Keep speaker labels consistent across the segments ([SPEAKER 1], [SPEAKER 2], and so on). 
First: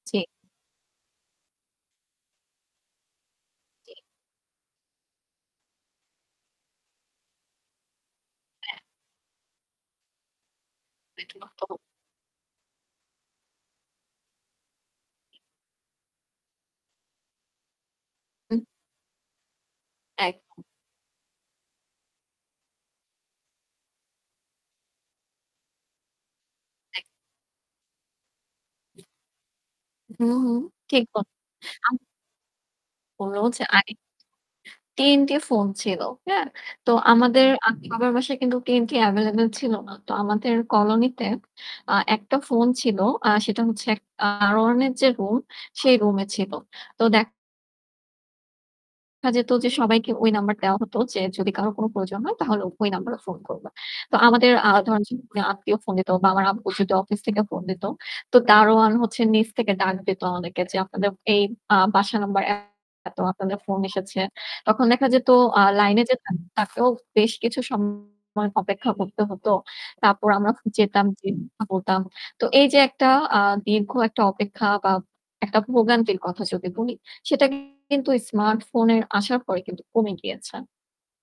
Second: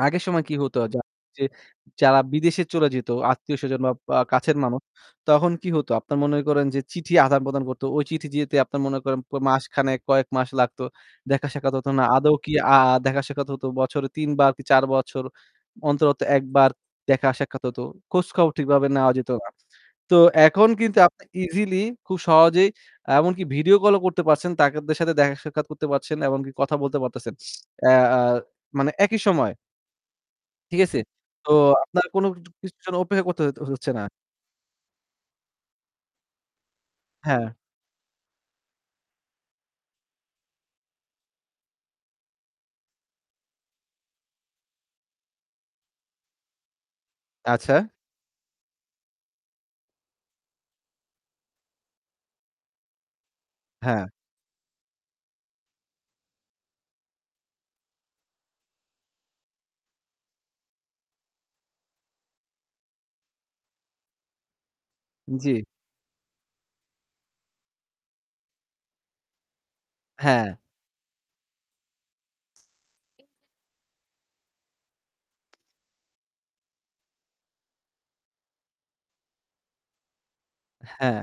[SPEAKER 1] আগের
[SPEAKER 2] চি
[SPEAKER 1] সময়ে কী হতো? যারা যে যারা বিদেশে চলে যেত আত্মীয়-স্বজন বা
[SPEAKER 2] জি।
[SPEAKER 1] পা কাছের মানুষ, তখন কী হতো? আপনার মনে করেন যে চিঠি আদান-প্রদান করতো। ওই চিঠি যেতে
[SPEAKER 2] হ্যাঁ।
[SPEAKER 1] আপনার মনে করেন প মাসখানেক কয়েক মাস লাগতো। দেখা-সাক্ষাৎ
[SPEAKER 2] [unintelligible]
[SPEAKER 1] হতো না। আদৌ কি আ দেখা-সাক্ষাৎ হতো বছরে ৩ বার কি ৪ বছর অন্তর, অন্তর ১ বার দেখা-সাক্ষাৎ হতো। খোঁজ খবর
[SPEAKER 2] হুম।
[SPEAKER 1] ঠিকভাবে নেওয়া যেত না। তো
[SPEAKER 2] একদম।
[SPEAKER 1] এখন কিন্তু আপনি easily খুব সহজেই এমনকি video call ও করতে পারছেন। তাদের সাথে দেখা-সাক্ষাৎ করতে পারছেন, এমনকি কথা বলতে
[SPEAKER 2] এক
[SPEAKER 1] পারতেছেন। অ্যা মানে একই সময়ে।
[SPEAKER 2] হুম, হুম।
[SPEAKER 1] ঠিক আছে?
[SPEAKER 2] ঠিক ব
[SPEAKER 1] তো
[SPEAKER 2] আম
[SPEAKER 1] আপনার কোন কিছুর কিছুর জন্য অপেক্ষা
[SPEAKER 2] বলল
[SPEAKER 1] করতে হইতে
[SPEAKER 2] হচ্ছে আই
[SPEAKER 1] হচ্ছে না।
[SPEAKER 2] TNT ফোন ছিল। হ্যাঁ? তো আমাদের
[SPEAKER 1] হ্যাঁ।
[SPEAKER 2] আ বাবার বাসায় কিন্তু TNT available ছিল না। তো আমাদের colony-তে আ একটা ফোন ছিল। আ সেটা হচ্ছে এক আ দারোয়ানের যে room, সেই room-এ ছিল। তো দেখা
[SPEAKER 1] আচ্ছা।
[SPEAKER 2] যেত যে সবাইকে ওই number দেওয়া হত যে যদি কারো কোন প্রয়োজন হয় তাহলে ওই number-এ phone করবা।
[SPEAKER 1] হ্যাঁ।
[SPEAKER 2] তো আমাদের আ ধরেন যে আ আত্মীয় phone দিত বা আমার আব্বু যদি office থেকে phone দিত, তো দারোয়ান হচ্ছে নিচ থেকে ডাক দিত আমাদেরকে যে, "আপনাদের এই আ বাসা number এতো, আপনাদের phone এসেছে।" তখন দেখা যেত
[SPEAKER 1] জি।
[SPEAKER 2] আ line-এ যে তাকেও তাকেও বেশ কিছু সময় অপেক্ষা করতে হত। তারপর আমরা
[SPEAKER 1] হ্যাঁ।
[SPEAKER 2] যেতাম, যেয়ে বলতাম। তো এই যে একটা আ দীর্ঘ একটা অপেক্ষা বা একটা ভোগান্তির কথা যদি বলি সেটা কিন্তু smartphone-এর আসার পরে কিন্তু কমে গিয়েছে।
[SPEAKER 1] হ্যাঁ।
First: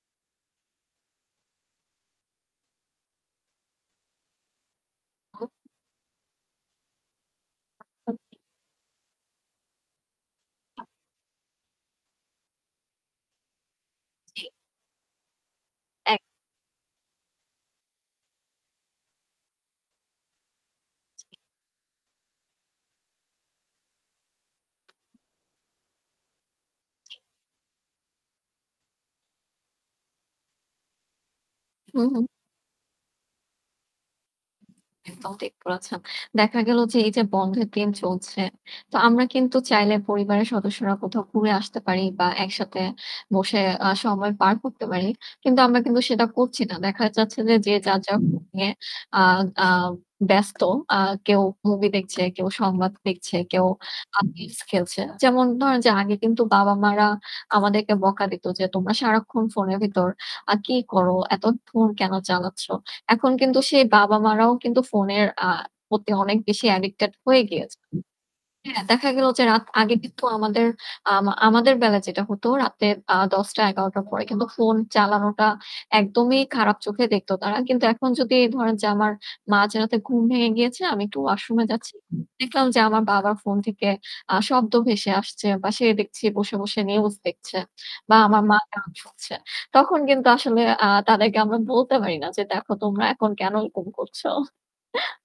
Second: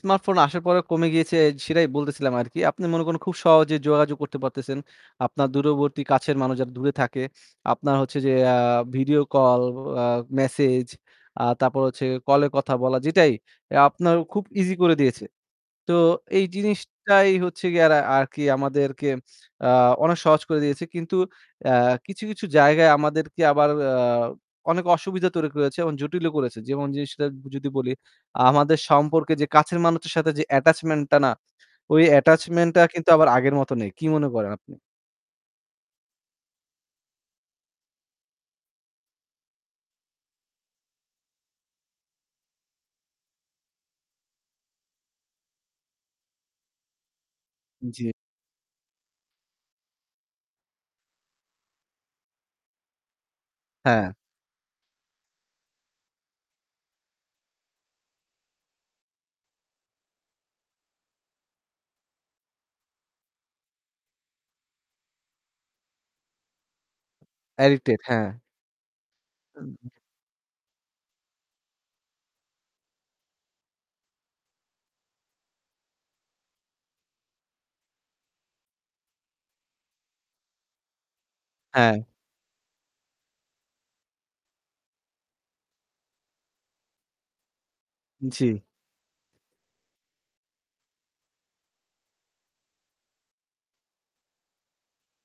[SPEAKER 1] smartphone আসার পরে কমে গিয়েছে সেটাই বলতেছিলাম আরকি। আপনি মনে করেন খুব সহজে যোগাযোগ করতে পারতেছেন। আপনার
[SPEAKER 2] [unintelligible]
[SPEAKER 1] দূরবর্তী কাছের মানুষ যারা দূরে থাকে, আপনার হচ্ছে যে আ video call, আ message আ তারপর হচ্ছে কলে কথা বলা যেটাই এ আপনার
[SPEAKER 2] জি।
[SPEAKER 1] খুব easy করে দিয়েছে। তো
[SPEAKER 2] এক
[SPEAKER 1] এই জিনিসটাই হচ্ছে গিয়ে আরা আরকি আমাদেরকে আ অনেক সহজ করে দিয়েছে। কিন্তু আ কিছু, কিছু জায়গায় আমাদেরকে আবার আ অনেক অসুবিধা তৈরি করেছে এবং জটিলও করেছে। যেমন জিনিসটা যদি বলি, আমাদের সম্পর্কে যে কাছের মানুষদের সাথে যে attachment টা না? ওই
[SPEAKER 2] হুম, হুম।
[SPEAKER 1] attachment টা কিন্তু আবার আগের মত নেই। কি মনে করেন আপনি?
[SPEAKER 2] একদম ঠিক বলেছেন। দেখা গেল যে এই যে বন্ধের দিন চলছে, তো আমরা কিন্তু চাইলে পরিবারের সদস্যরা কোথাও ঘুরে আসতে পারি বা একসাথে বসে আ সময় পার করতে পারি। কিন্তু আমরা কিন্তু সেটা করছি না। দেখা যাচ্ছে যে, যে যার,
[SPEAKER 1] জি।
[SPEAKER 2] যার phone নিয়ে আ আ ব্যস্ত। আ কেউ movie দেখছে, কেউ সংবাদ দেখছে, কেউ
[SPEAKER 1] হ্যাঁ।
[SPEAKER 2] আ games খেলছে। যেমন ধরেন যে আগে কিন্তু বাবা-মারা আমাদেরকে বকা দিত যে "তোমরা সারাক্ষণ phone-এর ভিতর আ কি করো? এত phone কেন চালাচ্ছ?" এখন কিন্তু সেই বাবা-মারাও কিন্তু phone-এর আ প্রতি অনেক বেশি addicted হয়ে গিয়েছে।
[SPEAKER 1] addicted হ্যাঁ।
[SPEAKER 2] হ্যাঁ? দেখা গেল যে রাত আগে
[SPEAKER 1] [unintelligible]
[SPEAKER 2] কিন্তু আমাদের আম আমাদের বেলায় যেটা হত রাতে আ ১০:০০-১১:০০ র পরে কিন্তু phone চালানোটা একদমই খারাপ চোখে দেখত তারা। কিন্তু এখন যদি ধরেন যে আমার মাঝরাতে ঘুম ভেঙে গিয়েছে, আমি একটু washroom-এ যাচ্ছি।
[SPEAKER 1] হ্যাঁ।
[SPEAKER 2] দেখলাম যে আমার বাবার phone থেকে আ শব্দ ভেসে আসছে বা সে দেখছি বসে, বসে news দেখছে বা আমার মা
[SPEAKER 1] জি।
[SPEAKER 2] গান শুনছে। তখন কিন্তু আসলে আ তাদেরকে আমরা বলতে পারি না যে "দেখো, তোমরা এখন কেন এরকম করছো?"